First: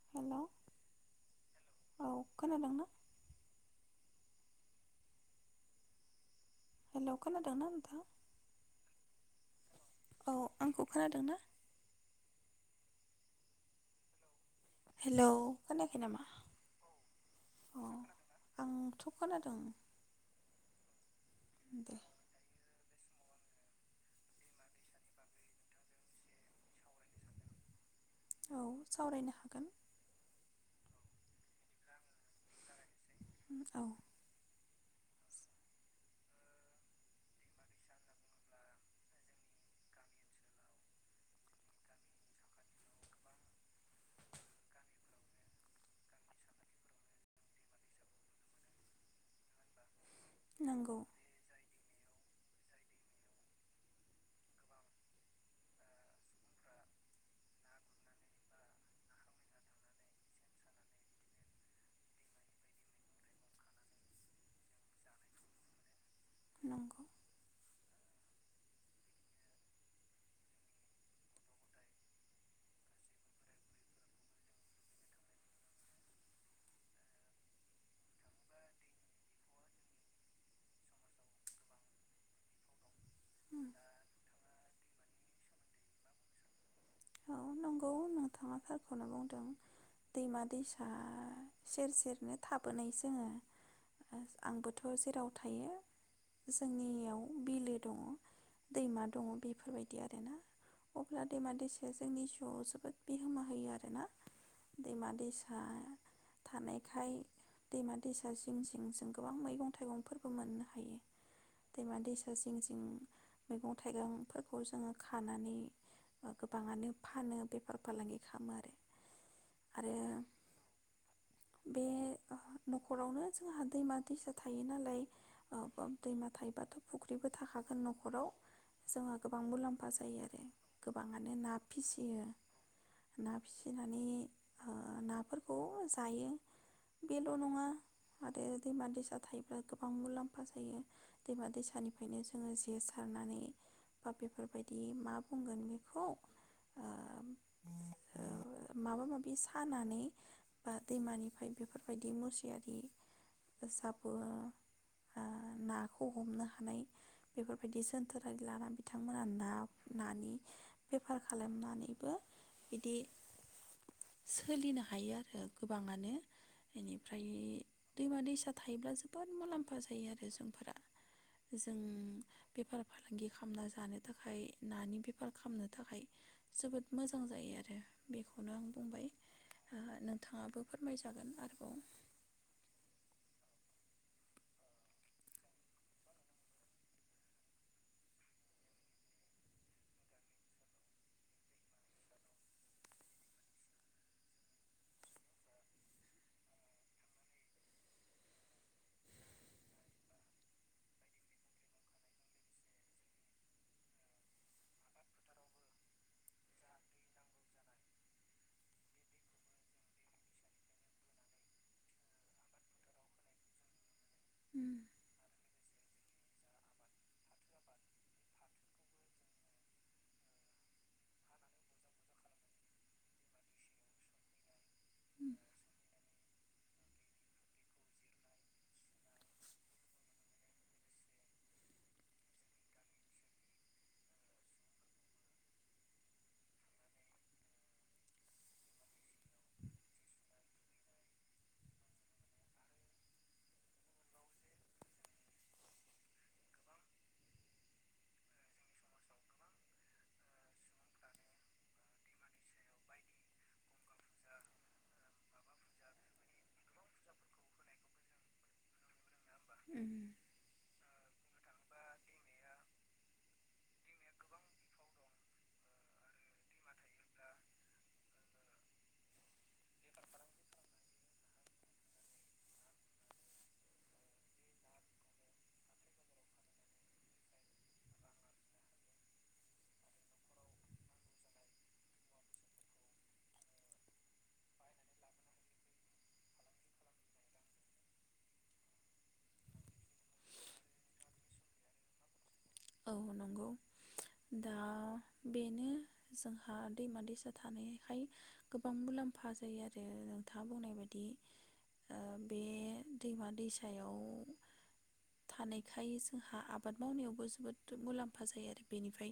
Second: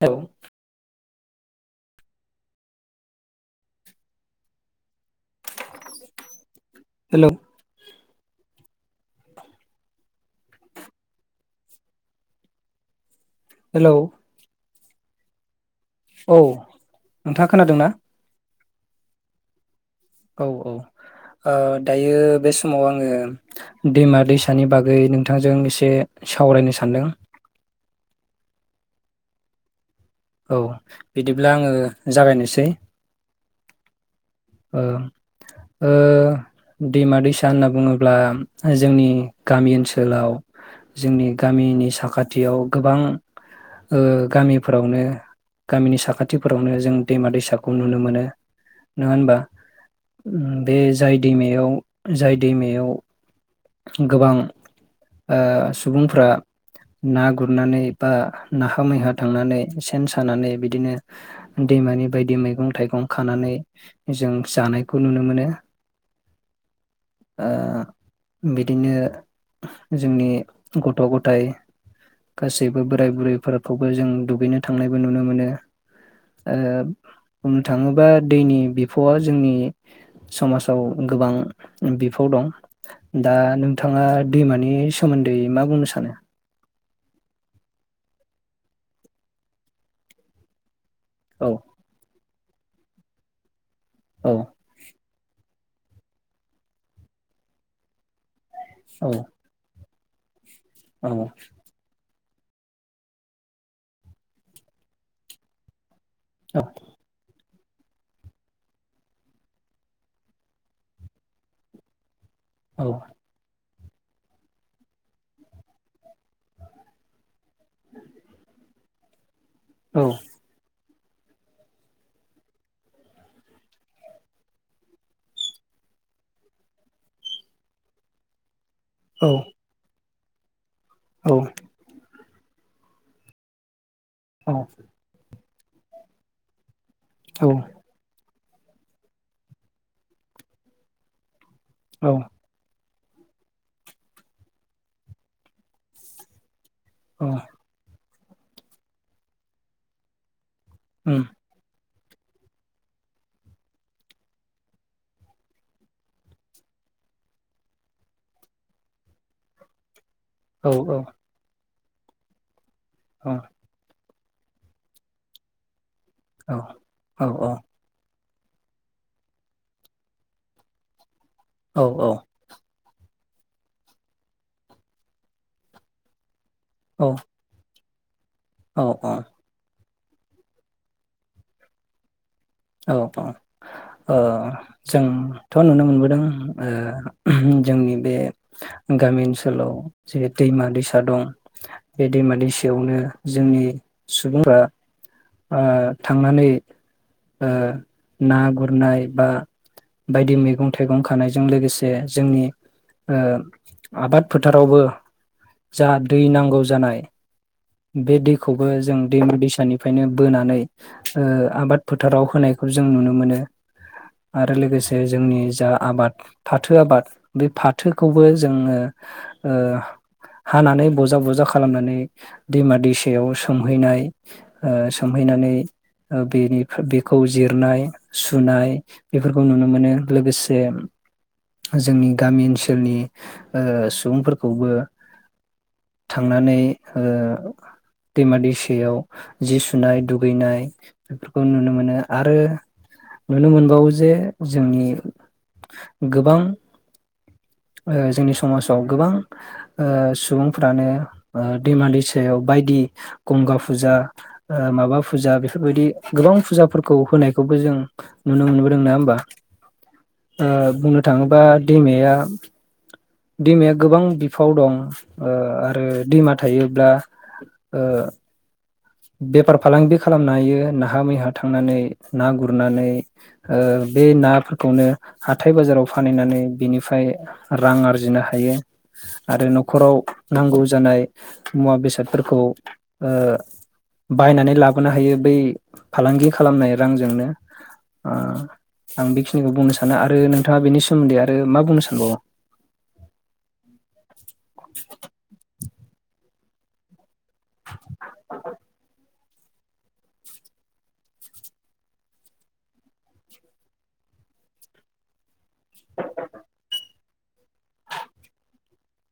औ। हेलौ औ खोनादों ना? हेल' हेलौ खोनादों ना नोंथां? औ आंखौ खोनादों ना? हेलौ। हेल'। औ नोंथाङा खोनादों औ ना? आंथ' खोनादों। औ औ। ओ दे दायो बेस समाव आङो दैमा दैसानि बागै नोंथांजों एसे सावरायनो सानदों। औ सावरायनो हागोन। औ बिदिब्ला आङो जागायनोसै औ। ओ ओ दैमा दैसा होनना बुङोब्ला जोंनि गामि ओनसोलाव जोंनि गामिनि साखाथियाव गोबां ओ गामिफोरावनो गामिनि साखाथिफोरावनो जों दैमा दैसाखौ नुनो मोनो नङा होनबा? [inaudible] बे नंगौ जाय दैमायाव जाय दैमायाव गोबां ओ सुबुंफ्रा ना गुरनानै बा नाहा मैहा थांनानै सेन सानानै बिदिनो दैमानि बायदि मैगं थाइगं खानानै जों जानायखौ नुनो मोनो। नंगौ आ बिदिनो जोंनि गथ' गथाय गासैबो बोराय बुरैफोरखौबो जों दुगैनो थांनायबो नुनो मोनो ओ बुंनो थाङोबा दैनि बिफावआ जोंनि समाजाव गोबां बिफाव दं। दा नोंथाङा दैमानि सोमोन्दै मा बुंनो सानो? औ नंगौ नोंथाङा थारखौनो बुंदों दैमा दैसा औ सेर सेरनो थाबोनाय जोङो औ आंबोथ' जेराव थ थायो जोंनियाव बिलो दङ। दैमा औ दङ बेफोरबायदि बिदि आरोना। औ अब्ला दैमा दैसा जोंनि जिउआव जोबोद बिहोमा होयो आरोना दैमा दैसा थानायखाय दैमा दैसा जिं जिं जों गोबां मैगं थाइगंफोरबो मोननो हायो दैमा दैसा जिं जिं औ मैगं थाइगंफोरखौ जोङो खानानै गोबाङानो फानो बेफार फालांगि खालामो आरो औ आरो बे न'खरावनो जोंहा दैमा दैसा थायो नालाय दैमा थायोबाथ' फुख्रिबो थाखागोन न'खराव जोंहा औ गोबां मुलाम्फा जायो आरो औ गोबाङानो ना फिसियो ना फिसिनाय खौ जायो बेल' औ नङा आरो दैमा दैसा थायोब्ला गोबां मुलाम्फा जायो दैमा दैसा औ निफ्रायनो जोङो जेस सारनानै बा बेफोरबायदि मा बुंगोन बे खौ औ माबा माबि सानानै बा उम दैमानिफ्राय बेफोर बे बदि मुसियारिसाबो नाखौ हमनो हानाय बेफोरबायदि जोनथोरारि लानानै बिथांमोना ना-नानि औ बेफार खालामनानै बिदि सोलिनो हायो आरो गोबाङानो औ बिनिफ्राय दैमा दैसा फिसा थायोब्ला जोबोद मुलाम्फा जायो आरो जोंफोरा जों बेफार फा लांगि खालामना जानो थाखाय नानि बेफार खामनो जोबोद मोजां जायो आरो बेखौ औ औ नोंथाङाबो फोरमायजागोन आरोबाव औ औ ओ जोंथ' नुनो मोनबोदों जोंनि बे गामि ओनसोलाव जेरै दैमा दैसा दं बे दैमा दैसायावनो जोंनि सुबुंफ्रा ओ‌ थांनानै ओ ना गुरनाय बा बायदि मैगं थाइगं खानायजों लोगोसे जोंनि ओ आबाद फोथारावबो जा दै नांगौ जानाय बे दैखौबो जों दैम दैसानिफ्रायनो बोनानै आबाद फोथाराव होनायखौ जों नुनो मोनो आरो उम लोगोसे जोंनि जा आबाद फाथो आबाद बे फाथोखौबो जोङो ओ‌ हानानै बजा बजा खालामनानै दैमा दैसायाव सोमहैनाय ओ उम सोमहैनानै ओ बेनि बेखौ जिरनाय सुनाय बेफोरखौ नुनो मोनो लोगोसे जोंनि गामि ओनसोलनि ओ‌ सुबुंफोरखौबो थांनानै दैमा दैसायाव जि सुनाय दुगैनाय बेफोरखौ नुनो मोनो आरो नुनो मोनबावो जे जोंनि गोबां ओ जोंनि समाजाव ओ गोबां सुबुंफ्रानो दैमा दैसा याव बायदि गंगा फुजा माबा फुजा बेफोरबायदि गोबां फुजाफोरखौ होनायखौबो जों नुनो मोनबोदों नङा होमबा उम आ बुंनो थाङोबा दैमाया दैमाया गोबां बिफाव दं आरो दैमा थायोब्ला‌ ओ बेफार फालांगि खालामनो हायो नाहा-मैहा थांनानै ना गुरनानै ओ बे नाफोरखौनो हाथाय बाजाराव फानहैनानै बिनिफ्राय रां आरजिनो हायो आरो न'खराव नांगौ जानाय मुवा बेसादफोरखौ ओ बायनानै लाबोनो हायो बै फालांगि खालामनाय रांजोंनो ओ आं बेखिनिखौ बुंनो सानो आरो नोंथाङा बेनि सोमोन्दै आरो मा बुंनो सानबावो औ नंगौ दा बेनो जों हा दैमा-दैसा थानायखाय गोबां मुलाम्फा फा जायो आरो नोंथाङा बुंनाय बायदि बे दैमा दैसायाव थानायखाय जोंहा आबाद मावनायाव जोबोद मुलाम्फा जायो आरो बेनिफ्राय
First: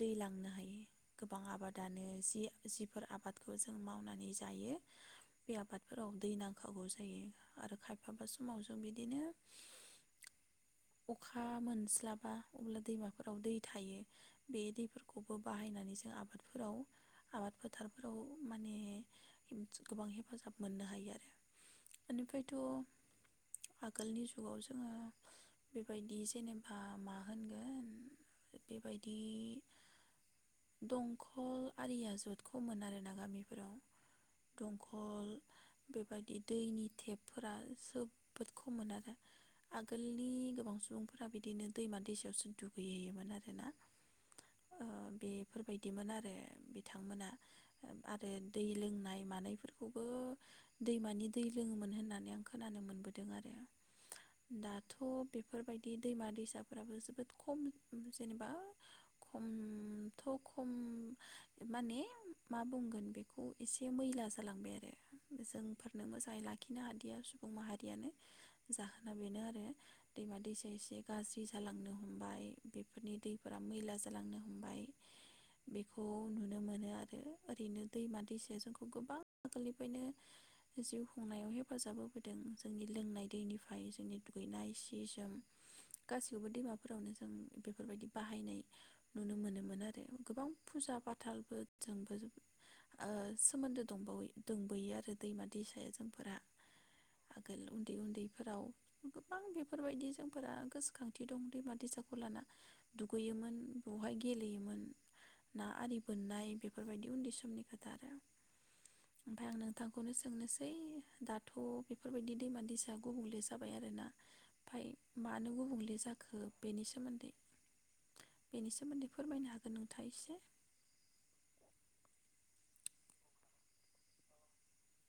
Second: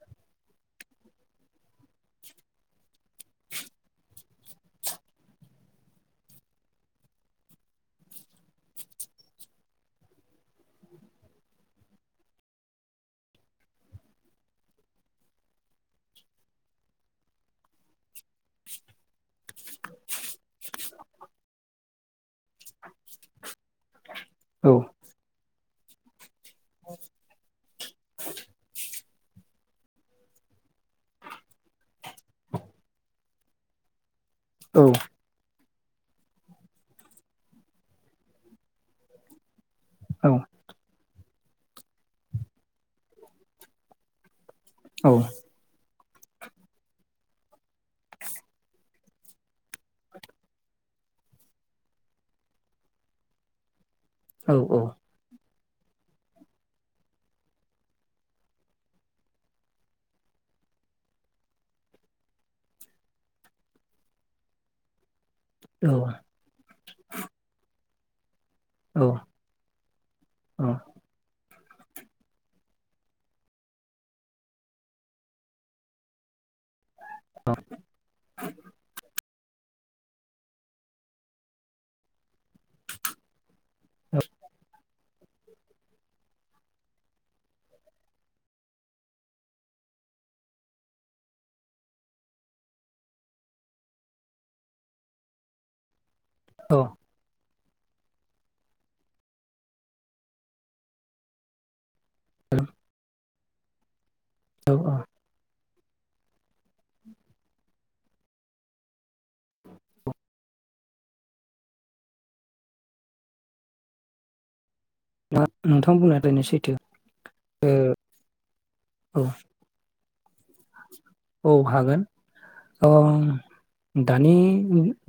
दै लांनो हायो गोबां आबादानो जि-जिफोर आबादखौ जों मावनानै जायो बे आबादफोराव दै नांखागौ जायो आरो खायफाबा समाव जों बिदिनो अखा मोनस्लाबा अब्ला दैमाफोराव दै थायो बे दैफोरखौबो बाहायनानै जों आबादफोराव आबाद फोथारफोराव माने गोबां हेफाजाब मोननो हायो आरो बेनिफ्रायथ' आगोलनि जुगाव औ जोङो बेबायदि जेनेबा मा‌ होनगोन बेबायदि दंखल आरिया जतखौ मोन आरोना गामिफोराव। औ दंखल। बेबायदि दैनि टेपफोरा जोबोद खममोन आरो आगो औ। सुबुंफोरा बिदिनो दैमा दैसा यावसो दुगैहैयोमोन आरोना। औ। बिदिमोन आरो बिथांमोना आरो दै लोंनाय मानायफोरखौबो दैमानि दै लोङोमोन होननानै आं खोनानो मोनबोदों आरो। औ दाथ' बे फोरबायदि दैमा दैसाफ्राबो जोब बोद खम जेनेबा खमथ' खम माने मा बुंगोन बेखौ एसे मैला जालांबाय आरो। औ जोंफोरनो मोजाङै लाखिनो हादिया सुबुं माहारियानो। औ जाहोना बेनो आरो दैमा दैसाया एसे गाज्रि जालांनो हमबाय बेफोरनि दैफोरा मैला जालांनो हमबाय बेखौ नुनो मोनो आ रो ओरैनो दैमा दैसाया जोंखौ गोबां। आगोलनिफायनो जिउ खुंनायाव हेफाजाब होबोदों जोंनि लोंनाय दैनि फाय जोंनि दुगैनाय सि गासिबो दैमा फोरावनो जों बेफोरबायदि बाहायनाय नुनो मोनोमोन आरो गोबां फुजा फाथालबो जोंबो ओ सोमोन्दो दंबावो दंबोयो आरो दैमा दैसाया जोंफोरा। औ आगोल उन्दै उन्दैफोराव गोबां बेफोरबायदि जोंफोरा गोसोखांथि दं। दैमा दैसा खौलाना दु दुैगैयोमोन बवहाय, औ गेलेयोमोन। औ ना आरि बोननाय बेफोरबायदि उन्दै समनि खोथा आरो। ओमफाय आं नोंथांखौनो सोंनोसै दाथ' बेफोरबायदि दैमा दैसा गुबुंले जाबाय आरोना ओमफाय मानो नोंथां गुबुंले जा बुंनाया खो थारैनो सैथो बेनि सोमोन्दै बेनि सोमोन्दै औ फोरमायनो हागोन नों थाइसे? औ हागोन औ दानि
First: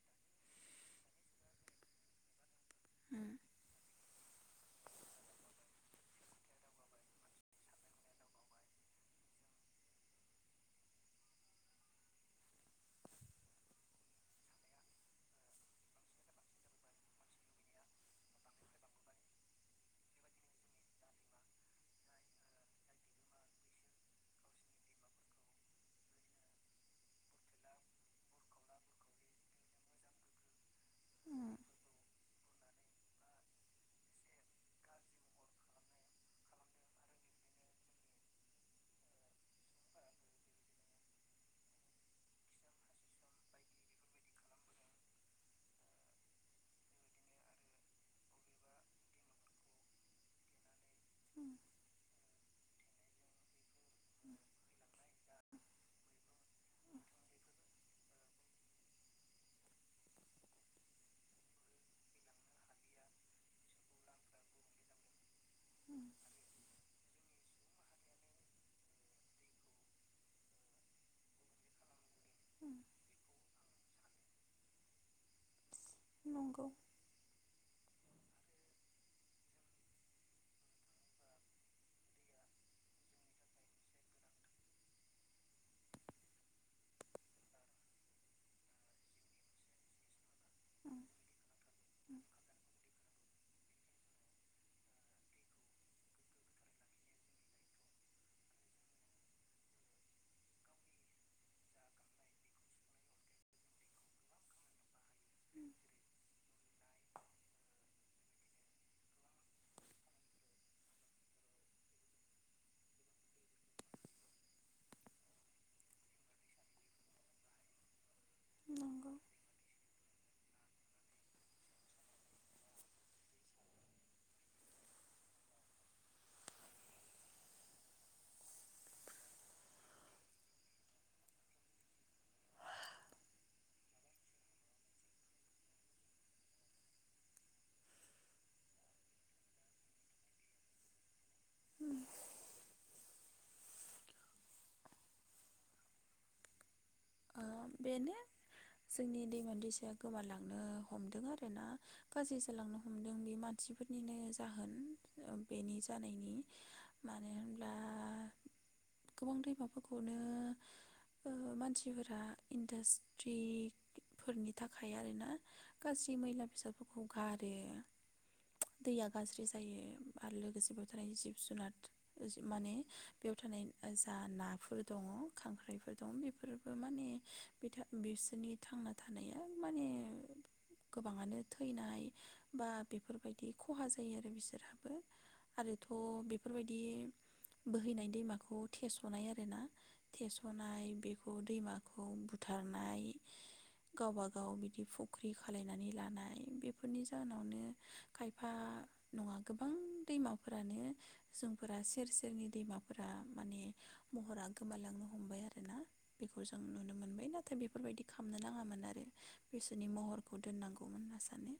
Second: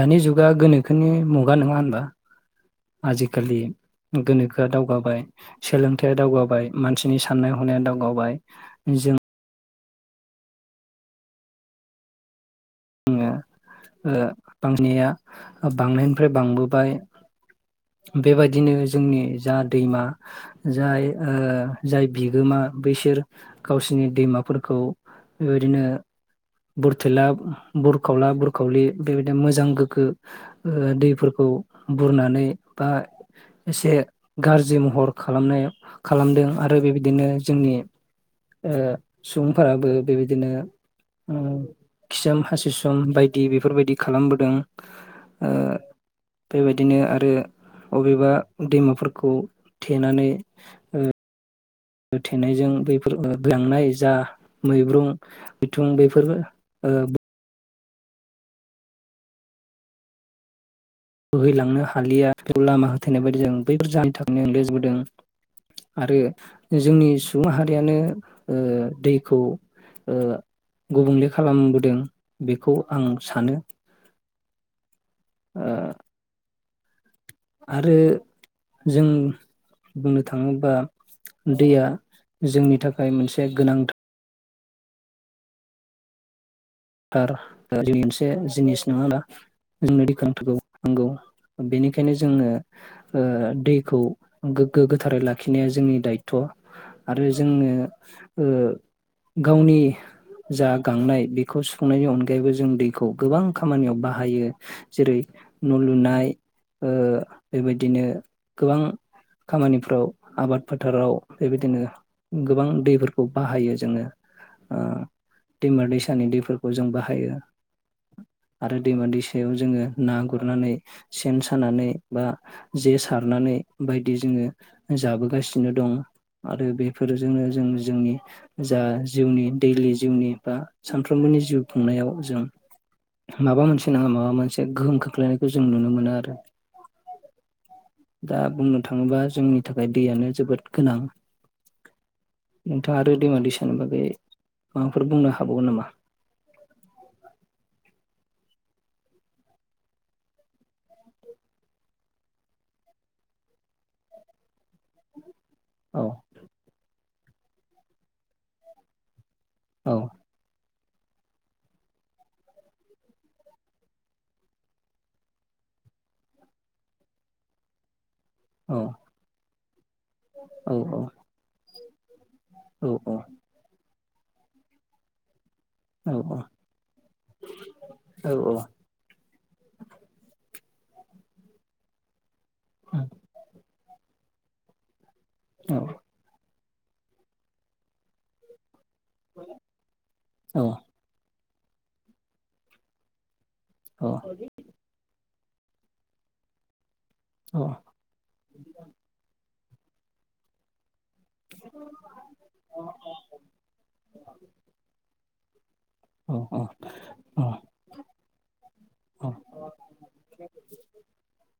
दानि जुगा गोनोखोनि मुगा नोङा होनबा? उम आजिखालि गोनोखोआ दावगाबाय सोलोंथाइया दावगाबाय मानसिनि साननाय हनाया दावगाबाय जों ओ बांनाया ओ बांनायनिफ्राय बांबोबाय बेबायदिनो जोंनि जा दैमा जाय ओ जाय बिगोमा बैसोर गावसिनि दैमाफोरखौ बेबायदिनो बुरथेला बुरखावला बुरखावलि बेबायदिनो मोजां गोग्गो ओ दैफोरखौ बुरनानै बा एसे गाज्रि महर खालामनाय खालामदों आरो बेबायदिनो जोंनि ओ सुबुंफोराबो बेबायदिनो ओ खिसोम हासुसोम बायदि बेफोरबायदि खालामबोदों ओ बेबायदिनो आरो अबेबा दैमाफोरखौ थेनानै ओ उम ओ थेनायजों बेफोर ओ लांनाय जा उम मैब्रुं बिथुं बेफोरबो ओ बोहैलांनो हालिया बेयाव लामा होथैनाय बायदि जों बैफोर जाहोननि थाखायनो [unintelligible] बोदों आरो जोंनि सुबुं माहारियानो ओ दैखौ ओ गुबुंले खालामबोदों। बेखौ उम आं सानो। ओ नंगौ। आरो जों बुंनो थांङोबा दैया जोंनि थाखाय मोनसे गोनां थार जोंनि मोनसे जिनिस नंङा होनबा? जोंनो दैखौ नांथारगौ। उम नांगौ बेनिखायनो उम जोंनो ओ दैखौ गोग्गो गोथारै लाखिनाया जोंनि दायथ' आरो जोंङो ओ गावनि जा गांनाय बे खौ सुखुंनायनि अनगायैबो जों दैखौ गोबां खामानियाव बाहायो। जेरै न'लुनाय ओ बेबायदिनो गोबां खामानिफ्राव आबाद फोथाराव बेबायदिनो गोबां दैफोरखौ बाहायो जोंङो। ओ दैमा दैसानि दै फोरखौ जों बाहायो। आरो दैमा नंगौ दैसायाव जोंङो ना गुरनानै सेन सानानै बा जे सारनानै बायदि जोंङो जाबोगासिनो दं। आरो बेफोरजोंनो जों जोंनि जा जिउनि दैलि जिउनि बा सान फ्रोमबोनि जिउ खुंनायाव जों माबा मोनसे नंङा माबा मोनसे गोहोम खोख्लैनायखौ जों नुनो मोनो आरो। दा बुंनो थांङोबा जोंनि थाखाय दैयानो जोबोद गोनां‌ उम नोंथांङा आरो दैमा दै सानि बागै माबाफोर बुंनो हाबावगोन नामा? [inaudible] बेनो जोंनि दैमा दैसाया गोमालांनो हमदों आरो ना गाज्रि जालांनो हमदों बे मानसिफोरनिनो जाहोन बेनि औ जानायनि मानो होनब्ला गोबां औ दैमाफोरखौनो ओ मानसि मानसिफोरा इन्डास्ट्रि फोरनि थाखाय आर ना गासै मैला बेसादफोरखौ गारो औ दैया गाज्रि जायो आरो औ लोगोसे बेयाव औ थानाय जिब जुनार माने औ औ बेयाव थानाय जा नाफोर दंङ खांख्राइफोर दं औ औ बेफोर माने बिसोरनि औ औ थांना थानाया माने गोबांङानो थैनाय बा बेफोरबायदि खहा जायो आरो बिसोर राबो आरोथ बेफोरबायदि बोहैनाय दैमाखौ थेसनाय आरो ना औ थेसनाय बेखौ दैमाखौ बुथारनाय गावबागाव बिदि फुख खालायनानै लानाय बे बेफोरनि जाहोनावनो खायफा नङा गोबां दैमाफोरानो जोंफोरा सेर सेरनि दैमाफोरा माने महरा गोमालांनो हमबाय आ बेखौ जों नुनो मोनबाय नाथाय बेफोरबायदि खामनो नाङामोन आरो बिसोरनि महरखौ दोननांगौमोन होनना सानो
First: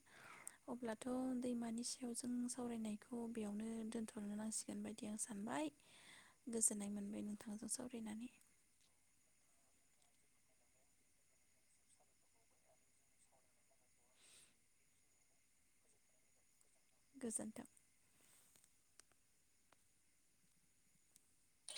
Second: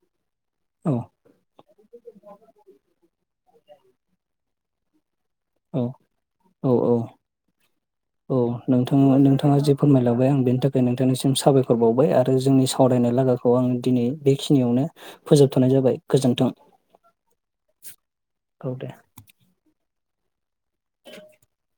अब्लाथ' दैमानि सायाव जों सावरायनायखौ बेयावनो दोन्थ'नो नांसिगोन बायदि आं सानबाय गोजोननाय मोनबाय नोंथांजों सावरायनानै नोंथां नोंथाङा जे फोरमायलायबाय आं बेनि थाखाय नोंथांनिसिम साबायखर बावबाय आरो जोंनि सावरायनाय लागाखौ आं दिनै बेखिनियावनो फोजोबथ'नाय जाबाय गोजोन्थों गोजोन्थों औ दे [inaudible]